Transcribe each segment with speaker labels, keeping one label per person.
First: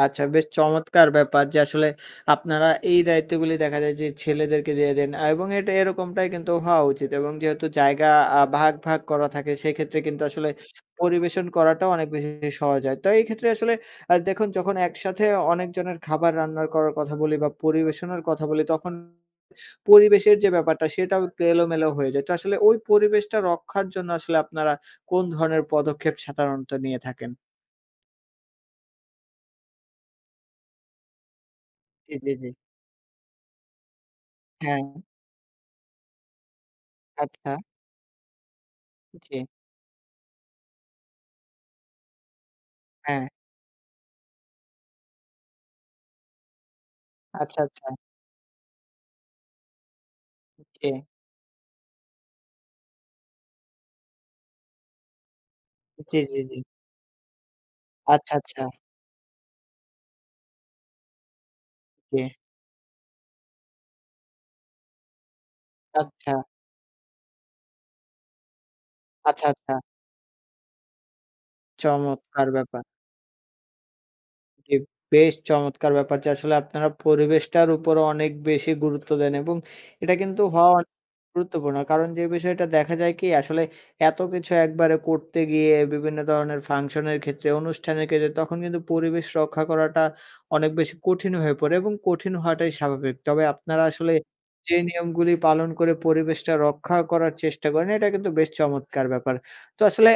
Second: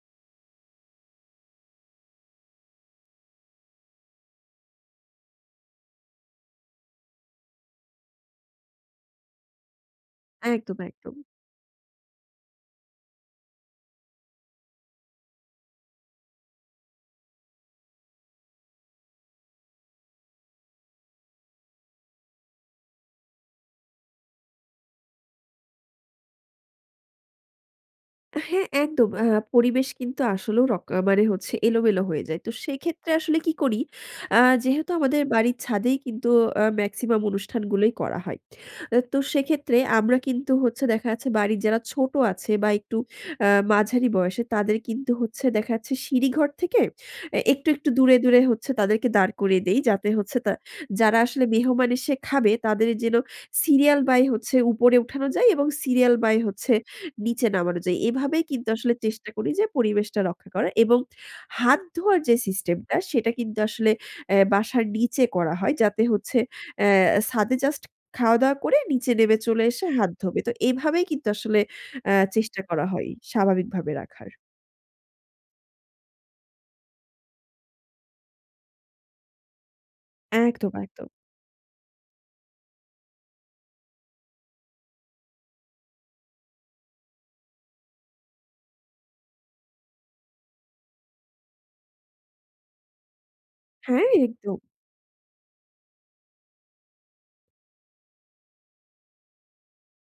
Speaker 1: আচ্ছা বেশ চমৎকার ব্যাপার। যে আসলে আপনারা এই দায়িত্বগুলি দেখা যায়। যে ছেলেদেরকে দিয়ে দেন এবং এটা এরকমটাই কিন্তু হওয়া উচিত এবং যেহেতু জায়গা আ ভাগ, ভাগ করা থাকে। সেক্ষেত্রে কিন্তু আসলে
Speaker 2: একদম, একদম।
Speaker 1: পরিবেশন করাটাও অনেক বেশি সহজ হয়। তো এই ক্ষেত্রে আসলে আ দেখুন যখন একসাথে অনেকজনের খাবার রান্নার করার কথা বলি বা পরিবেশনের কথা বলি। তখন পরিবেশের যে ব্যাপারটা সেটাও একটু এলোমেলো হয়ে যায়। তো আসলে ওই পরিবেশটা রক্ষার জন্য আসলে আপনারা কোন ধরনের পদক্ষেপ সাধারণত নিয়ে থাকেন?
Speaker 2: হ্যাঁ, একদম। আ পরিবেশ কিন্তু আসলেও রক মানে হচ্ছে এলোমেলো
Speaker 1: জি,
Speaker 2: হয়ে
Speaker 1: জি,
Speaker 2: যায়।
Speaker 1: জি।
Speaker 2: তো সেক্ষেত্রে আসলে কি করি, আ যেহেতু
Speaker 1: হ্যাঁ।
Speaker 2: আমাদের বাড়ির ছাদেই কিন্তু আ মেক্সিমাম
Speaker 1: আচ্ছা।
Speaker 2: অনুষ্ঠানগুলোই করা হয়। তো
Speaker 1: জি।
Speaker 2: সেক্ষেত্রে আমরা কিন্তু হচ্ছে দেখা যাচ্ছে বাড়ির যারা ছোট আছে বা একটু
Speaker 1: হ্যাঁ।
Speaker 2: আ মাঝারি বয়সের। তাদের কিন্তু হচ্ছে দেখা যাচ্ছে সিঁড়ি ঘর থেকে
Speaker 1: আচ্ছা,
Speaker 2: একটু,
Speaker 1: আচ্ছা।
Speaker 2: একটু দূরে দূরে হচ্ছে তাদেরকে দাঁড় করিয়ে দেই, যাতে হচ্ছে তা
Speaker 1: জি।
Speaker 2: যারা আসলে মেহমান এসে খাবে। তাদের যেন সিরিয়াল বাই হচ্ছে উপরে উঠানো যায় এবং সিরিয়াল
Speaker 1: জি,
Speaker 2: বাই
Speaker 1: জি, জি।
Speaker 2: হচ্ছে নিচে নামানো যায়।
Speaker 1: আচ্ছা,
Speaker 2: এভাবেই
Speaker 1: আচ্ছা।
Speaker 2: কিন্তু আসলে চেষ্টা করি যে পরিবেশটা রক্ষা করা এবং হাত ধোয়ার
Speaker 1: জি।
Speaker 2: যে সিস্টেম টা, সেটা কিন্তু আসলে এ বাসার নিচে করা হয়। যাতে হচ্ছে
Speaker 1: আচ্ছা।
Speaker 2: এ ছাদে জাস্ট খাওয়া-দাওয়া করে নিচে নেমে
Speaker 1: আচ্ছা,
Speaker 2: চলে
Speaker 1: আচ্ছা।
Speaker 2: এসে হাত ধোবে। তো এভাবেই কিন্তু আসলে আ
Speaker 1: চমৎকার
Speaker 2: চেষ্টা
Speaker 1: ব্যাপার।
Speaker 2: করা হয়, স্বাভাবিকভাবে রাখার।
Speaker 1: ঠিক, বেশ চমৎকার ব্যাপার। যে আসলে আপনারা পরিবেশটার উপরও অনেক বেশি গুরুত্ব দেন এবং এটা কিন্তু হওয়া
Speaker 2: একদম,
Speaker 1: অনে
Speaker 2: একদম।
Speaker 1: গুরুত্বপূর্ণ। কারণ যে বিষয়টা দেখা যায় কি? আসলে এত কিছু একবারে করতে গিয়ে বিভিন্ন ধরনের ফাংশনের ক্ষেত্রে, অনুষ্ঠানের ক্ষেত্রে। তখন কিন্তু পরিবেশ রক্ষা করাটা অনেক বেশি কঠিন হয়ে পড়ে এবং কঠিন হওয়াটাই স্বাভাবিক। তবে আপনারা
Speaker 2: হ্যাঁ,
Speaker 1: আসলে
Speaker 2: একদম।
Speaker 1: যে নিয়মগুলি পালন করে পরিবেশটা রক্ষা করার চেষ্টা করেন, এটা কিন্তু বেশ চমৎকার ব্যাপার। তো আসলে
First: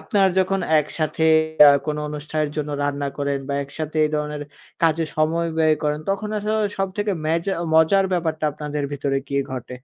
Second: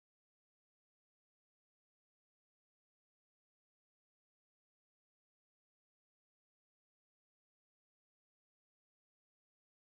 Speaker 1: আপনার যখন একসাথে এ কোনো অনুষ্ঠানের জন্য রান্না করেন বা একসাথে এই ধরনের কাজে সময় ব্যয় করেন। তখন আসলে সবথেকে মেজ মজার ব্যাপারটা আপনাদের ভিতরে কি ঘটে?